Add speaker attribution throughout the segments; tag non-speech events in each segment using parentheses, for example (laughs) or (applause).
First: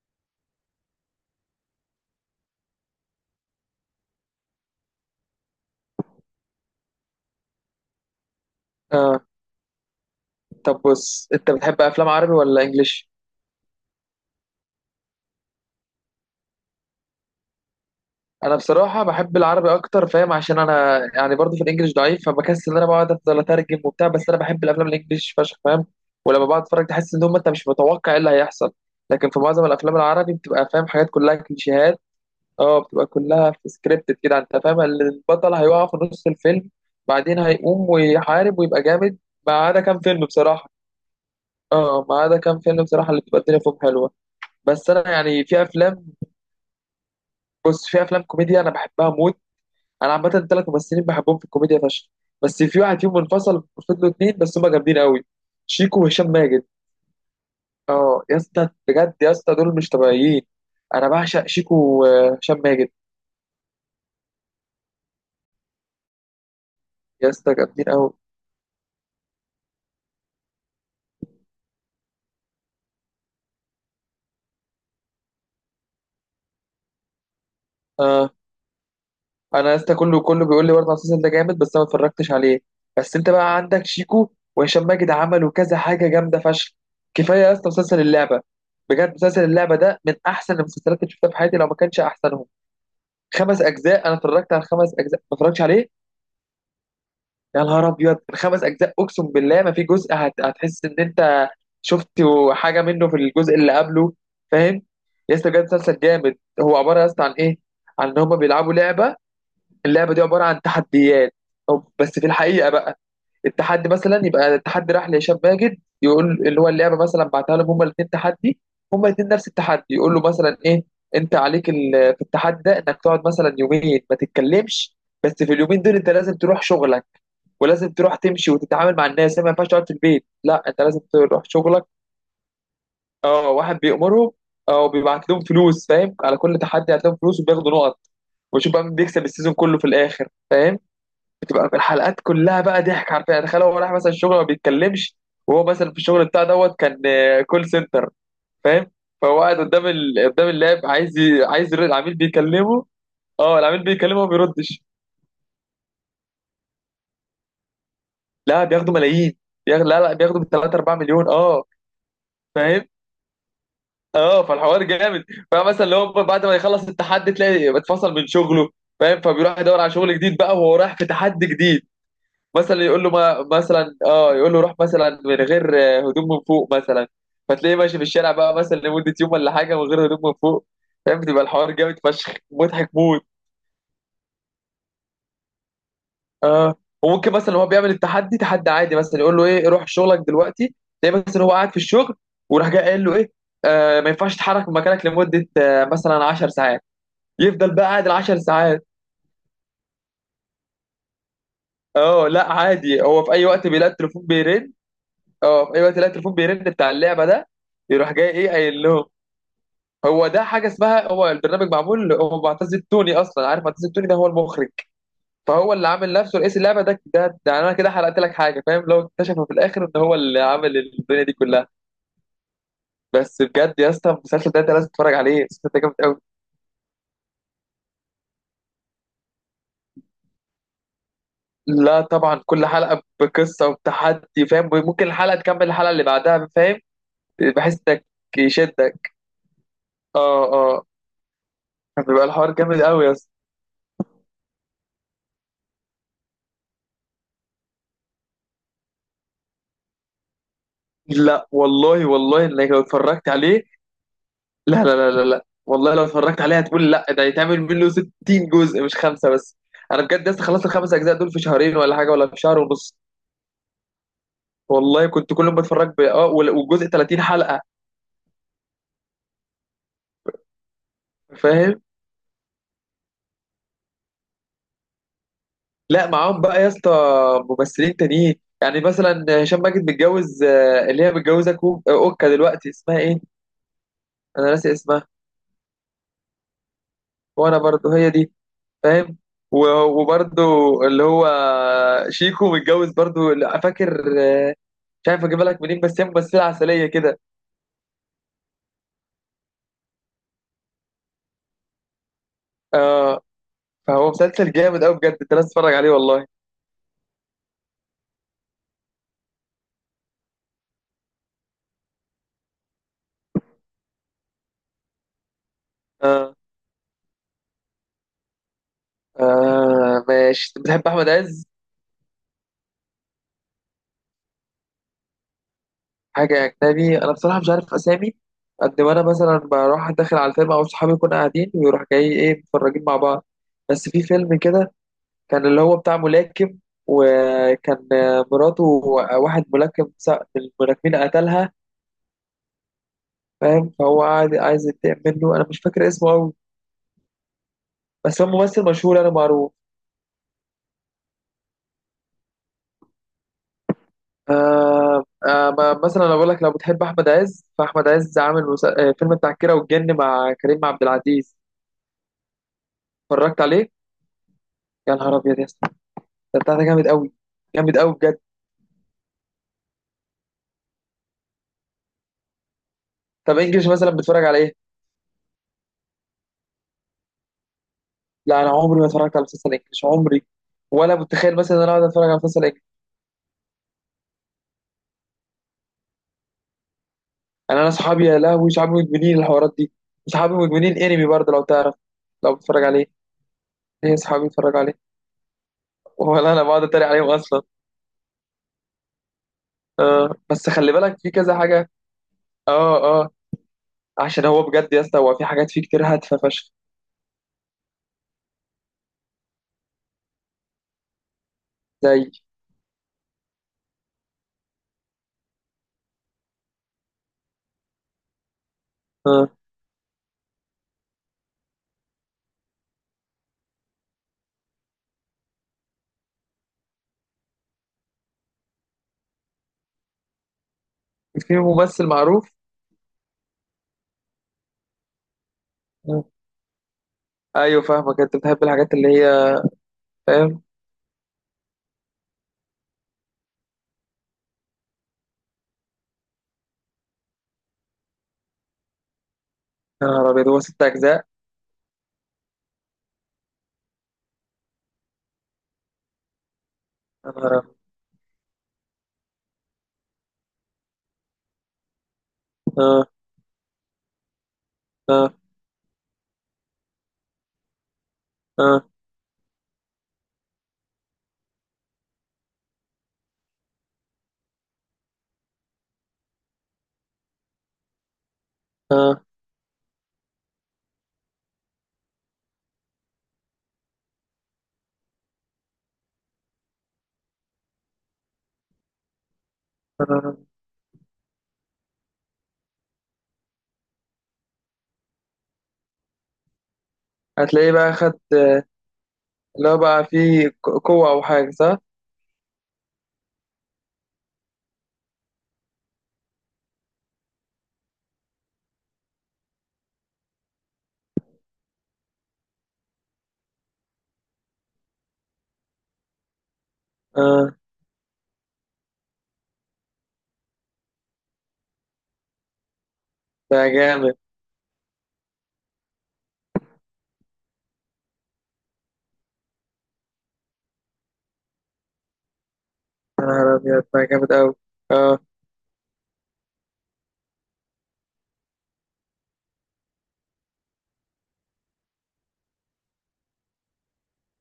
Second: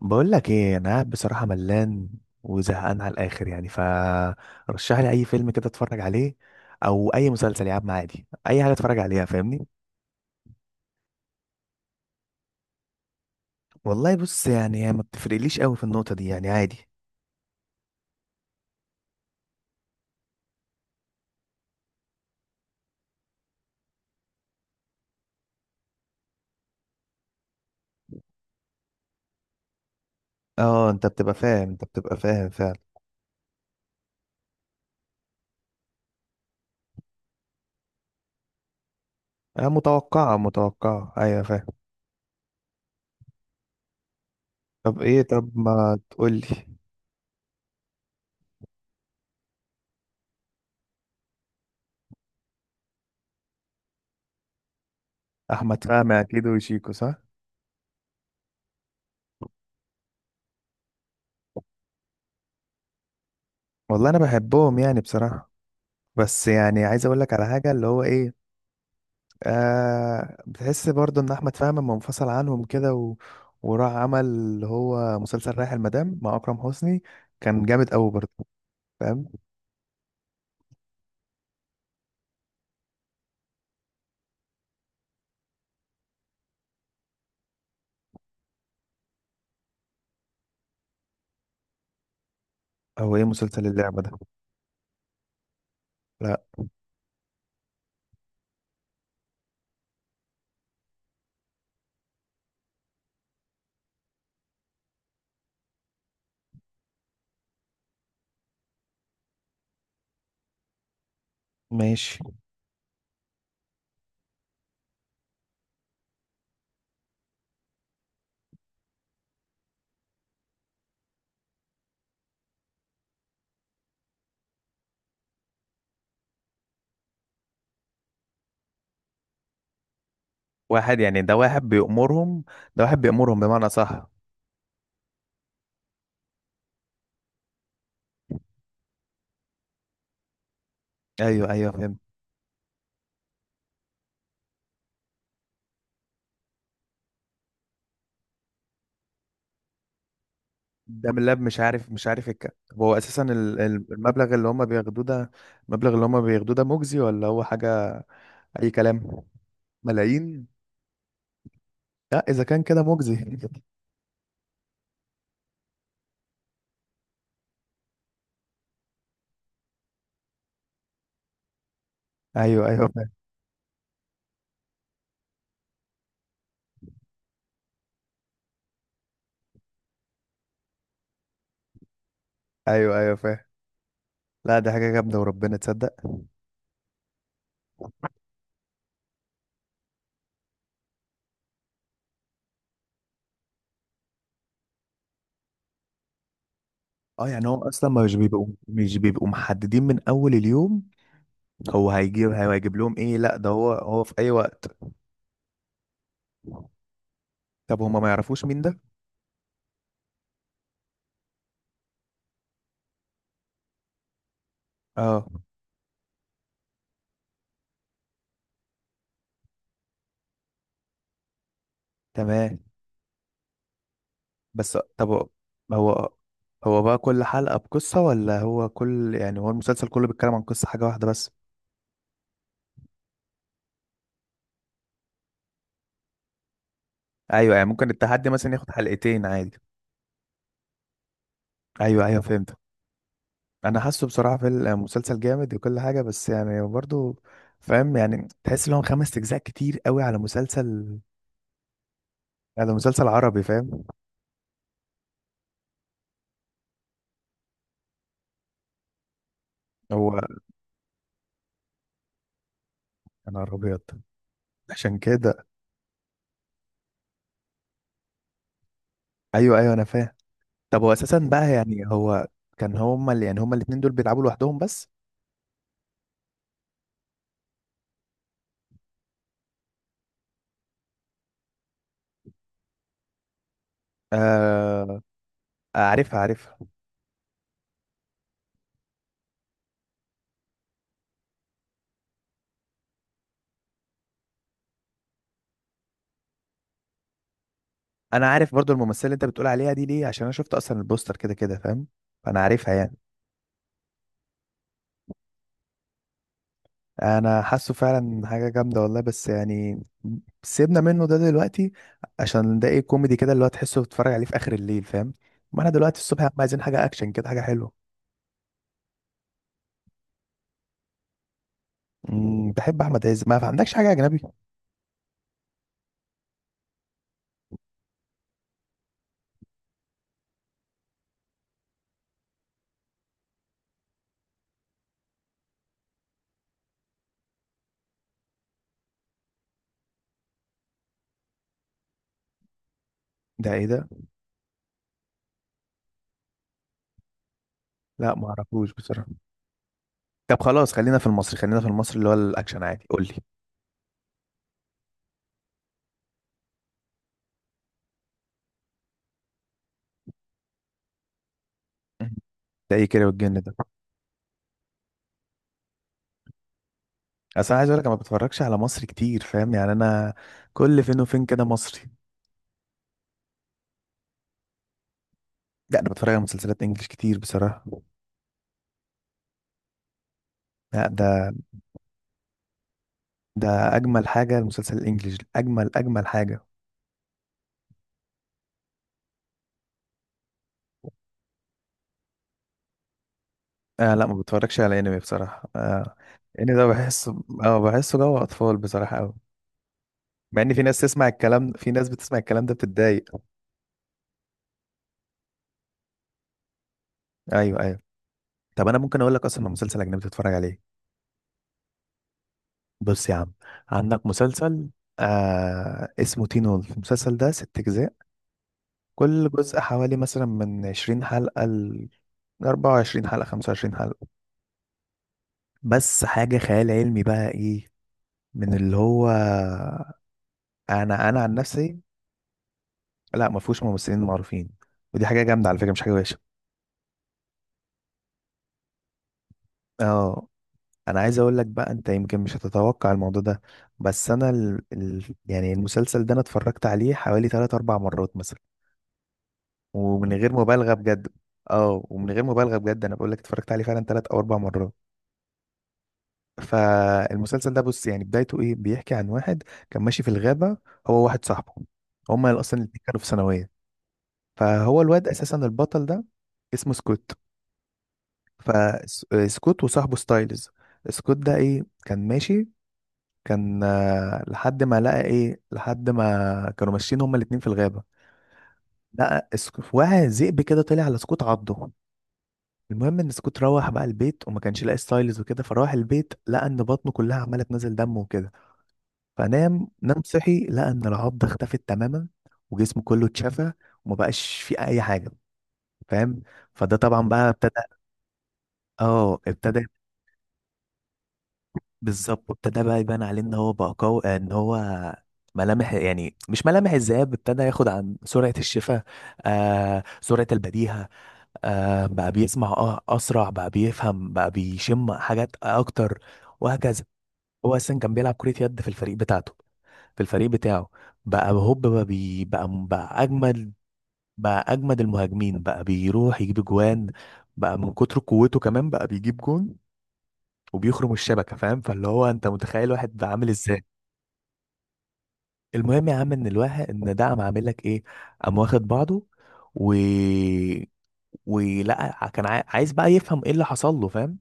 Speaker 1: بقول لك ايه، انا قاعد بصراحه ملان وزهقان على الاخر. يعني فرشح لي اي فيلم كده اتفرج عليه، او اي مسلسل يا عم، عادي اي حاجه اتفرج عليها،
Speaker 2: آه.
Speaker 1: فاهمني؟
Speaker 2: طب بص، انت بتحب افلام عربي ولا انجليش؟
Speaker 1: والله بص، يعني هي ما بتفرقليش قوي في النقطة دي، يعني عادي.
Speaker 2: انا بصراحه بحب العربي اكتر، فاهم؟ عشان انا يعني برضو في الانجليش ضعيف، فبكسل ان انا بقعد افضل اترجم وبتاع. بس انا بحب الافلام الانجليش فشخ، فاهم؟ ولما بقعد اتفرج تحس ان هم انت مش متوقع ايه اللي هيحصل. لكن في معظم الافلام العربي بتبقى فاهم
Speaker 1: اه، انت
Speaker 2: حاجات
Speaker 1: بتبقى
Speaker 2: كلها
Speaker 1: فاهم انت
Speaker 2: كليشيهات.
Speaker 1: بتبقى فاهم فعلا.
Speaker 2: اه، بتبقى كلها في سكريبتد كده. انت فاهم البطل هيقع في نص الفيلم بعدين هيقوم ويحارب ويبقى جامد، ما عدا كام فيلم
Speaker 1: متوقعه
Speaker 2: بصراحه.
Speaker 1: متوقعه، ايوه فاهم.
Speaker 2: اه ما عدا كام فيلم بصراحه اللي بتبقى الدنيا فيهم حلوه. بس انا يعني
Speaker 1: طب
Speaker 2: في
Speaker 1: ما
Speaker 2: افلام،
Speaker 1: تقول لي.
Speaker 2: بص، في افلام كوميديا انا بحبها موت. انا عامه ثلاث ممثلين بحبهم في الكوميديا فشخ، بس في واحد فيهم منفصل، فضلوا اتنين بس هما جامدين قوي.
Speaker 1: احمد
Speaker 2: شيكو
Speaker 1: فهمي
Speaker 2: وهشام
Speaker 1: اكيد
Speaker 2: ماجد،
Speaker 1: وشيكو، صح؟
Speaker 2: اه يا اسطى، بجد يا اسطى دول مش طبيعيين. انا بعشق شيكو وهشام ماجد.
Speaker 1: والله انا بحبهم يعني بصراحه. بس يعني عايز اقول
Speaker 2: يا
Speaker 1: لك على
Speaker 2: اسطى
Speaker 1: حاجه
Speaker 2: جامدين
Speaker 1: اللي هو
Speaker 2: قوي.
Speaker 1: ايه. آه، بتحس برضه ان احمد فهمي لما منفصل عنهم كده وراح عمل اللي هو مسلسل رايح المدام مع اكرم حسني، كان جامد قوي برضه،
Speaker 2: اه،
Speaker 1: فاهم؟
Speaker 2: انا يا اسطى كله كله بيقول لي برضه على المسلسل ده جامد، بس انا ما اتفرجتش عليه. بس انت بقى عندك شيكو وهشام ماجد عملوا كذا حاجه جامده فشخ. كفايه يا اسطى مسلسل اللعبه. بجد مسلسل اللعبه ده من احسن المسلسلات اللي شفتها في حياتي، لو ما كانش احسنهم.
Speaker 1: هو ايه
Speaker 2: خمس
Speaker 1: مسلسل اللعبه
Speaker 2: اجزاء،
Speaker 1: ده؟
Speaker 2: انا اتفرجت على خمس اجزاء، ما اتفرجتش عليه؟
Speaker 1: لا.
Speaker 2: يا نهار ابيض! الخمس اجزاء اقسم بالله ما في جزء هتحس ان انت شفت حاجه منه في الجزء اللي قبله، فاهم؟ يا اسطى بجد مسلسل جامد. هو عباره يا اسطى عن ايه؟ عن ان هم بيلعبوا لعبه. اللعبه دي عباره عن تحديات.
Speaker 1: ماشي.
Speaker 2: بس في الحقيقه بقى، التحدي مثلا يبقى التحدي راح لهشام ماجد، يقول اللي هو اللعبه مثلا بعتها لهم هما الاثنين تحدي. هما الاثنين نفس التحدي. يقول له مثلا ايه؟ انت عليك في التحدي ده انك تقعد مثلا يومين ما تتكلمش، بس في اليومين دول انت لازم تروح شغلك، ولازم تروح تمشي وتتعامل مع الناس، ما ينفعش تقعد في البيت، لا انت لازم
Speaker 1: واحد يعني، ده
Speaker 2: تروح
Speaker 1: واحد
Speaker 2: شغلك.
Speaker 1: بيأمرهم، ده واحد بيأمرهم
Speaker 2: اه
Speaker 1: بمعنى،
Speaker 2: واحد
Speaker 1: صح؟
Speaker 2: بيأمرهم او بيبعت لهم فلوس، فاهم؟ على كل تحدي هتلاقيهم فلوس وبياخدوا نقط، وشوف بقى مين بيكسب السيزون كله في الاخر، فاهم؟
Speaker 1: ايوه
Speaker 2: بتبقى
Speaker 1: ايوه
Speaker 2: في
Speaker 1: فهمت.
Speaker 2: الحلقات كلها بقى ضحك حرفيا، يعني تخيل هو راح مثلا الشغل ما بيتكلمش، وهو مثلا في الشغل بتاع دوت كان كول سنتر، فاهم؟ فهو قاعد قدام قدام اللاب
Speaker 1: ده
Speaker 2: عايز
Speaker 1: من لاب، مش
Speaker 2: عايز يرد،
Speaker 1: عارف مش
Speaker 2: العميل
Speaker 1: عارف طب
Speaker 2: بيكلمه.
Speaker 1: هو اساسا
Speaker 2: اه العميل بيكلمه ما
Speaker 1: المبلغ اللي هم
Speaker 2: بيردش.
Speaker 1: بياخدوه ده، المبلغ اللي هم بياخدوه ده مجزي ولا هو حاجه؟
Speaker 2: لا
Speaker 1: اي
Speaker 2: بياخدوا
Speaker 1: كلام؟
Speaker 2: ملايين. لا لا بياخدوا ب
Speaker 1: ملايين.
Speaker 2: 3 4 مليون. اه
Speaker 1: لا اذا كان كده
Speaker 2: فاهم.
Speaker 1: مجزي (laughs)
Speaker 2: اه فالحوار جامد. فمثلا اللي هو بعد ما يخلص التحدي تلاقي اتفصل من شغله، فاهم؟ فبيروح يدور على شغل جديد بقى وهو رايح في تحدي جديد.
Speaker 1: ايوه ايوه
Speaker 2: مثلا يقول
Speaker 1: فاهم.
Speaker 2: له، ما مثلا اه يقول له روح مثلا من غير هدوم من فوق مثلا. فتلاقيه ماشي في الشارع بقى مثلا لمدة يوم ولا حاجة من غير هدوم من فوق، فاهم؟ بتبقى الحوار جامد فشخ، مضحك
Speaker 1: ايوه ايوه
Speaker 2: موت.
Speaker 1: فاهم. لا دي حاجة جامدة وربنا تصدق.
Speaker 2: اه. وممكن مثلا هو بيعمل التحدي تحدي عادي، مثلا يقول له ايه؟ روح شغلك دلوقتي. تلاقيه مثلا هو قاعد في الشغل، وراح جاي قايل له ايه؟ آه ما ينفعش تتحرك من مكانك لمدة مثلا 10 ساعات.
Speaker 1: اه يعني هو
Speaker 2: يفضل بقى
Speaker 1: اصلا
Speaker 2: قاعد ال
Speaker 1: مش
Speaker 2: 10
Speaker 1: بيبقوا
Speaker 2: ساعات.
Speaker 1: مش بيبقوا محددين من اول اليوم. هو
Speaker 2: اه
Speaker 1: هيجيب
Speaker 2: لا
Speaker 1: هيجيب لهم
Speaker 2: عادي،
Speaker 1: ايه؟
Speaker 2: هو في
Speaker 1: لا
Speaker 2: اي
Speaker 1: ده
Speaker 2: وقت
Speaker 1: هو
Speaker 2: بيلاقي
Speaker 1: هو في
Speaker 2: التليفون
Speaker 1: اي
Speaker 2: بيرن.
Speaker 1: وقت.
Speaker 2: اه في اي وقت يلاقي التليفون بيرن بتاع اللعبة ده.
Speaker 1: طب هما ما
Speaker 2: يروح جاي
Speaker 1: يعرفوش
Speaker 2: ايه
Speaker 1: مين ده؟
Speaker 2: قايل لهم؟ هو ده حاجه اسمها، هو البرنامج معمول، هو معتز التوني اصلا، عارف معتز التوني ده؟ هو المخرج.
Speaker 1: اه.
Speaker 2: فهو اللي عامل نفسه رئيس اللعبه. ده انا كده حرقت لك حاجه، فاهم؟ لو اكتشفوا في الاخر ان هو اللي عامل الدنيا دي كلها.
Speaker 1: تمام.
Speaker 2: بس بجد يا اسطى المسلسل ده انت
Speaker 1: بس
Speaker 2: لازم تتفرج
Speaker 1: طب
Speaker 2: عليه، المسلسل ده جامد
Speaker 1: هو
Speaker 2: قوي.
Speaker 1: هو بقى كل حلقة بقصة ولا هو كل يعني، هو المسلسل كله بيتكلم عن قصة حاجة واحدة بس؟
Speaker 2: لا طبعا كل حلقه بقصه وبتحدي، فاهم؟ ممكن الحلقه تكمل الحلقه اللي بعدها، فاهم؟
Speaker 1: ايوه، يعني
Speaker 2: بحيث
Speaker 1: ممكن
Speaker 2: انك
Speaker 1: التحدي مثلا ياخد
Speaker 2: يشدك.
Speaker 1: حلقتين عادي.
Speaker 2: اه اه.
Speaker 1: ايوه ايوه
Speaker 2: بيبقى الحوار
Speaker 1: فهمت.
Speaker 2: جامد قوي يا اسطى.
Speaker 1: انا حاسه بصراحة في المسلسل جامد وكل حاجة، بس يعني برضو فاهم، يعني تحس ان هو 5 اجزاء كتير قوي على مسلسل.
Speaker 2: لا والله، والله
Speaker 1: لا
Speaker 2: انك
Speaker 1: ده
Speaker 2: لو
Speaker 1: مسلسل
Speaker 2: اتفرجت
Speaker 1: عربي
Speaker 2: عليه.
Speaker 1: فاهم.
Speaker 2: لا لا لا لا لا والله، لو اتفرجت عليها هتقول لا ده يتعمل منه 60 جزء مش خمسة بس. انا
Speaker 1: هو
Speaker 2: بجد لسه خلصت الخمس اجزاء دول في شهرين ولا حاجة ولا في شهر ونص.
Speaker 1: انا ابيض. عشان
Speaker 2: والله كنت كل
Speaker 1: كده
Speaker 2: ما اتفرج والجزء 30 حلقة،
Speaker 1: ايوه ايوه انا فاهم. طب هو اساسا بقى
Speaker 2: فاهم.
Speaker 1: يعني هو كان هما اللي يعني هما الاتنين دول بيلعبوا لوحدهم بس؟
Speaker 2: لا معاهم بقى يا اسطى ممثلين تانيين. يعني مثلا هشام ماجد متجوز اللي هي متجوزة كو... آه، اوكا دلوقتي، اسمها ايه؟ انا ناسي
Speaker 1: آه.
Speaker 2: اسمها.
Speaker 1: عارفها عارفها.
Speaker 2: وانا برضو هي دي، فاهم. و- وبرضه اللي هو شيكو متجوز برضه. لا، فاكر مش عارف اجيبها لك منين، بس هي ممثله عسليه كده.
Speaker 1: انا عارف برضو الممثله اللي انت بتقول عليها دي، ليه؟ عشان انا شفت اصلا البوستر كده كده فاهم. فانا عارفها يعني.
Speaker 2: اه. فهو مسلسل جامد قوي بجد، انت لازم تتفرج عليه والله.
Speaker 1: انا حاسه فعلا حاجه جامده والله، بس يعني سيبنا منه ده دلوقتي. عشان ده ايه، كوميدي كده، اللي هو تحسه بتتفرج عليه في اخر الليل فاهم. ما انا دلوقتي الصبح يا عم،
Speaker 2: اه.
Speaker 1: عايزين حاجه اكشن كده، حاجه حلوه.
Speaker 2: آه ماشي، أنت بتحب احمد عز؟
Speaker 1: بحب احمد عز، ما عندكش حاجه اجنبي؟
Speaker 2: حاجه اجنبي؟ انا بصراحه مش عارف اسامي، قد ما انا مثلا بروح داخل على الفيلم او صحابي يكونوا قاعدين ويروح جاي ايه متفرجين مع بعض. بس في فيلم كده، كان اللي هو بتاع ملاكم، وكان مراته واحد ملاكم من الملاكمين قتلها،
Speaker 1: ده ايه
Speaker 2: فاهم؟
Speaker 1: ده؟
Speaker 2: فهو قاعد عايز ينتقم منه. انا مش فاكر اسمه قوي،
Speaker 1: لا
Speaker 2: بس هو
Speaker 1: ما
Speaker 2: ممثل
Speaker 1: اعرفوش
Speaker 2: مشهور
Speaker 1: بصراحه.
Speaker 2: انا معروف.
Speaker 1: طب خلاص، خلينا في المصري، خلينا في المصري اللي هو الاكشن عادي، قول لي.
Speaker 2: آه. آه مثلا انا بقول لك لو بتحب احمد عز، فاحمد عز عامل فيلم بتاع الكيرة والجن مع كريم عبد العزيز،
Speaker 1: ده ايه كده،
Speaker 2: اتفرجت
Speaker 1: والجن ده؟
Speaker 2: عليه؟ يا نهار ابيض يا اسطى، ده بتاع ده جامد قوي.
Speaker 1: اصل انا عايز
Speaker 2: جامد
Speaker 1: اقول لك
Speaker 2: قوي
Speaker 1: انا ما
Speaker 2: بجد.
Speaker 1: بتفرجش على مصري كتير فاهم، يعني انا كل فين وفين كده مصري.
Speaker 2: طب انجلش مثلا بتتفرج على ايه؟
Speaker 1: لا انا بتفرج على مسلسلات انجليش كتير بصراحه.
Speaker 2: لا انا عمري ما اتفرجت على مسلسل انجلش عمري،
Speaker 1: لا
Speaker 2: ولا متخيل مثلا ان انا اقعد اتفرج على مسلسل.
Speaker 1: ده اجمل حاجه، المسلسل الانجليش اجمل اجمل حاجه.
Speaker 2: انا صحابي يا لهوي، صحابي مدمنين الحوارات دي. صحابي مدمنين انمي برضه، لو تعرف، لو بتتفرج عليه.
Speaker 1: آه
Speaker 2: ليه
Speaker 1: لا ما
Speaker 2: صحابي بيتفرجوا
Speaker 1: بتفرجش
Speaker 2: عليه،
Speaker 1: على انمي بصراحه، آه.
Speaker 2: ولا انا
Speaker 1: انمي
Speaker 2: بقعد
Speaker 1: ده
Speaker 2: اتريق عليهم
Speaker 1: بحسه
Speaker 2: اصلا.
Speaker 1: اه بحسه جو اطفال بصراحه قوي.
Speaker 2: آه
Speaker 1: مع
Speaker 2: بس
Speaker 1: ان في
Speaker 2: خلي
Speaker 1: ناس
Speaker 2: بالك
Speaker 1: تسمع
Speaker 2: في كذا
Speaker 1: الكلام، في
Speaker 2: حاجه.
Speaker 1: ناس بتسمع الكلام ده
Speaker 2: اه
Speaker 1: بتتضايق.
Speaker 2: اه. عشان هو بجد يا اسطى هو في حاجات فيه كتير هادفه فشخ.
Speaker 1: ايوه ايوه. طب انا ممكن اقول لك اصلا مسلسل اجنبي تتفرج عليه.
Speaker 2: زي.
Speaker 1: بص يا عم، عندك مسلسل آه اسمه تين وولف. المسلسل ده 6 أجزاء، كل
Speaker 2: اه.
Speaker 1: جزء حوالي مثلا من 20 حلقة لأربعة وعشرين حلقة، 25 حلقة. بس حاجة خيال علمي بقى إيه، من اللي هو، أنا عن
Speaker 2: في
Speaker 1: نفسي.
Speaker 2: ممثل معروف؟
Speaker 1: لا ما فيهوش ممثلين معروفين. ودي حاجة جامدة على فكرة، مش حاجة
Speaker 2: آه.
Speaker 1: وحشة.
Speaker 2: ايوه فاهمك، انت بتحب الحاجات اللي هي.
Speaker 1: اه.
Speaker 2: فاهم.
Speaker 1: أنا عايز أقول لك بقى أنت يمكن مش هتتوقع الموضوع ده، بس أنا يعني المسلسل ده أنا اتفرجت عليه حوالي تلات أربع مرات مثلا،
Speaker 2: يا نهار
Speaker 1: ومن
Speaker 2: ابيض
Speaker 1: غير
Speaker 2: هو ست
Speaker 1: مبالغه
Speaker 2: اجزاء!
Speaker 1: بجد. اه، ومن غير مبالغه بجد انا بقول لك اتفرجت عليه فعلا 3 او 4 مرات.
Speaker 2: يا نهار
Speaker 1: فالمسلسل
Speaker 2: أبيض.
Speaker 1: ده بص، يعني بدايته ايه، بيحكي عن واحد كان ماشي في الغابه، هو واحد صاحبه، هما اصلا الاتنين
Speaker 2: اه
Speaker 1: كانوا في ثانويه. فهو الواد
Speaker 2: اه
Speaker 1: اساسا البطل ده اسمه سكوت.
Speaker 2: اه
Speaker 1: فسكوت وصاحبه ستايلز، سكوت ده ايه كان ماشي، كان لحد ما لقى ايه، لحد ما كانوا ماشيين هما الاتنين في الغابه،
Speaker 2: اه.
Speaker 1: واحد ذئب كده طلع على سكوت عضه. المهم ان سكوت روح بقى البيت وما كانش لاقي ستايلز وكده، فراح البيت لقى ان بطنه كلها عماله تنزل دم وكده. فنام نام
Speaker 2: آه.
Speaker 1: صحي لقى ان العضه اختفت تماما، وجسمه كله اتشفى، وما بقاش فيه اي حاجه فاهم. فده طبعا بقى ابتدى.
Speaker 2: هتلاقيه بقى خد.
Speaker 1: اه
Speaker 2: اللي هو
Speaker 1: ابتدى.
Speaker 2: بقى فيه قوه او حاجه صح؟
Speaker 1: بالظبط، ابتدى بقى يبان عليه ان هو بقى قوي، ان هو ملامح يعني مش ملامح الذئاب، ابتدى ياخد عن سرعة الشفاء، آه سرعة البديهة، آه بقى بيسمع اه اسرع، بقى بيفهم، بقى بيشم حاجات اكتر، وهكذا.
Speaker 2: اه
Speaker 1: هو اساسا كان بيلعب كرة يد في الفريق بتاعته، في الفريق بتاعه، بقى هوب بقى بي بقى
Speaker 2: ده
Speaker 1: اجمد.
Speaker 2: جامد.
Speaker 1: بقى اجمد المهاجمين، بقى بيروح يجيب جوان، بقى من كتر قوته كمان بقى بيجيب جون وبيخرم الشبكة فاهم. فاللي هو انت متخيل واحد
Speaker 2: يا
Speaker 1: ده عامل
Speaker 2: نهار أبيض
Speaker 1: ازاي.
Speaker 2: ده جامد أوي. أه
Speaker 1: المهم يا عم ان الواحد ان ده قام عامل لك ايه، قام واخد بعضه، و ولقى كان عايز بقى يفهم ايه اللي حصل له فاهم.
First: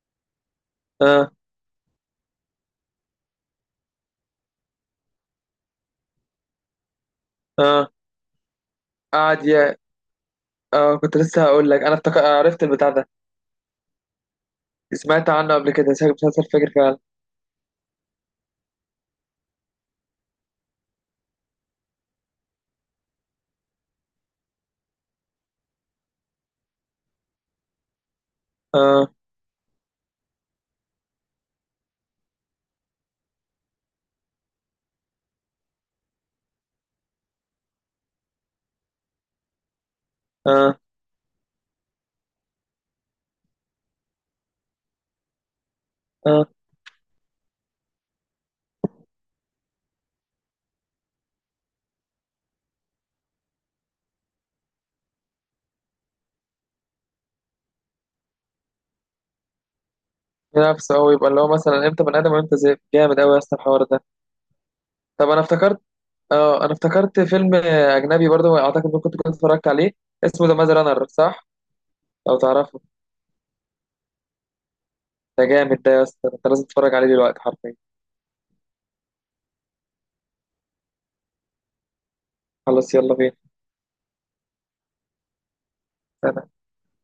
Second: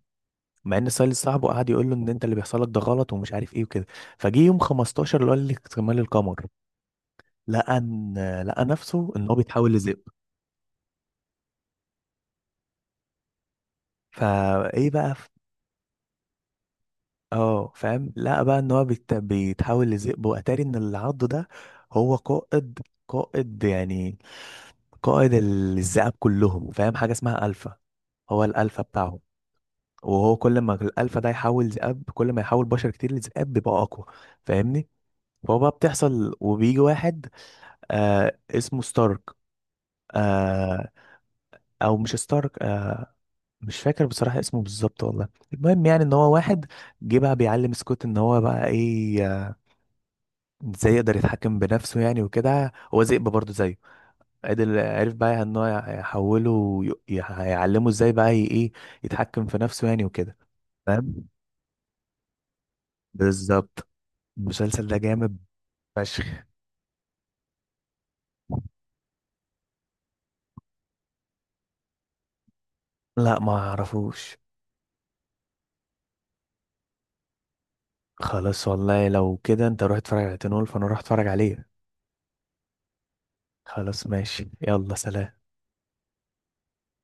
Speaker 1: مع ان سالي
Speaker 2: أه
Speaker 1: صاحبه قعد يقول له ان انت اللي بيحصل لك ده غلط ومش عارف ايه وكده. فجه يوم 15 اللي هو اللي اكتمال القمر، لقى
Speaker 2: أه.
Speaker 1: ان، لقى نفسه ان هو
Speaker 2: قعد
Speaker 1: بيتحول
Speaker 2: يا.
Speaker 1: لذئب.
Speaker 2: أه كنت لسه هقول لك، أنا افتكر عرفت البتاع ده.
Speaker 1: فايه بقى
Speaker 2: سمعت عنه قبل كده، شكل مسلسل فجر فعلا.
Speaker 1: اه فاهم. لقى بقى ان هو بيتحول لذئب. واتاري ان اللي عضه ده هو قائد، قائد يعني، قائد الذئاب كلهم فاهم، حاجه اسمها الفا. هو الالفا
Speaker 2: أه
Speaker 1: بتاعهم. وهو كل ما الالفا ده يحول ذئاب، كل ما يحول بشر كتير لذئاب بيبقى اقوى، فاهمني؟ فهو بقى بتحصل، وبيجي واحد آه اسمه ستارك،
Speaker 2: أه
Speaker 1: آه او مش ستارك مش فاكر بصراحة اسمه بالظبط والله. المهم يعني ان هو
Speaker 2: أه.
Speaker 1: واحد جه بقى بيعلم سكوت ان هو بقى ايه ازاي يقدر يتحكم بنفسه يعني وكده. هو ذئب برضه زيه، عدل. عرف بقى ان هو يحوله يعلمه ازاي بقى ايه، يتحكم في نفسه يعني وكده.
Speaker 2: نفسه أوي
Speaker 1: فاهم.
Speaker 2: يبقى اللي هو مثلا إمتى بني آدم وإمتى ذئب. جامد أوي يا اسطى الحوار
Speaker 1: بالظبط.
Speaker 2: ده.
Speaker 1: المسلسل ده
Speaker 2: طب
Speaker 1: جامد
Speaker 2: أنا افتكرت.
Speaker 1: فشخ.
Speaker 2: أه أنا افتكرت فيلم أجنبي برضه، أعتقد إنك كنت اتفرجت عليه، اسمه ذا ماز رانر، صح؟ لو تعرفه.
Speaker 1: لا ما اعرفوش.
Speaker 2: ده جامد ده يا اسطى، أنت لازم تتفرج عليه دلوقتي حرفيا.
Speaker 1: خلاص والله لو كده انت روح اتفرج على تنول فانا روح اتفرج عليه.
Speaker 2: خلاص يلا بينا.
Speaker 1: خلاص ماشي يلا سلام.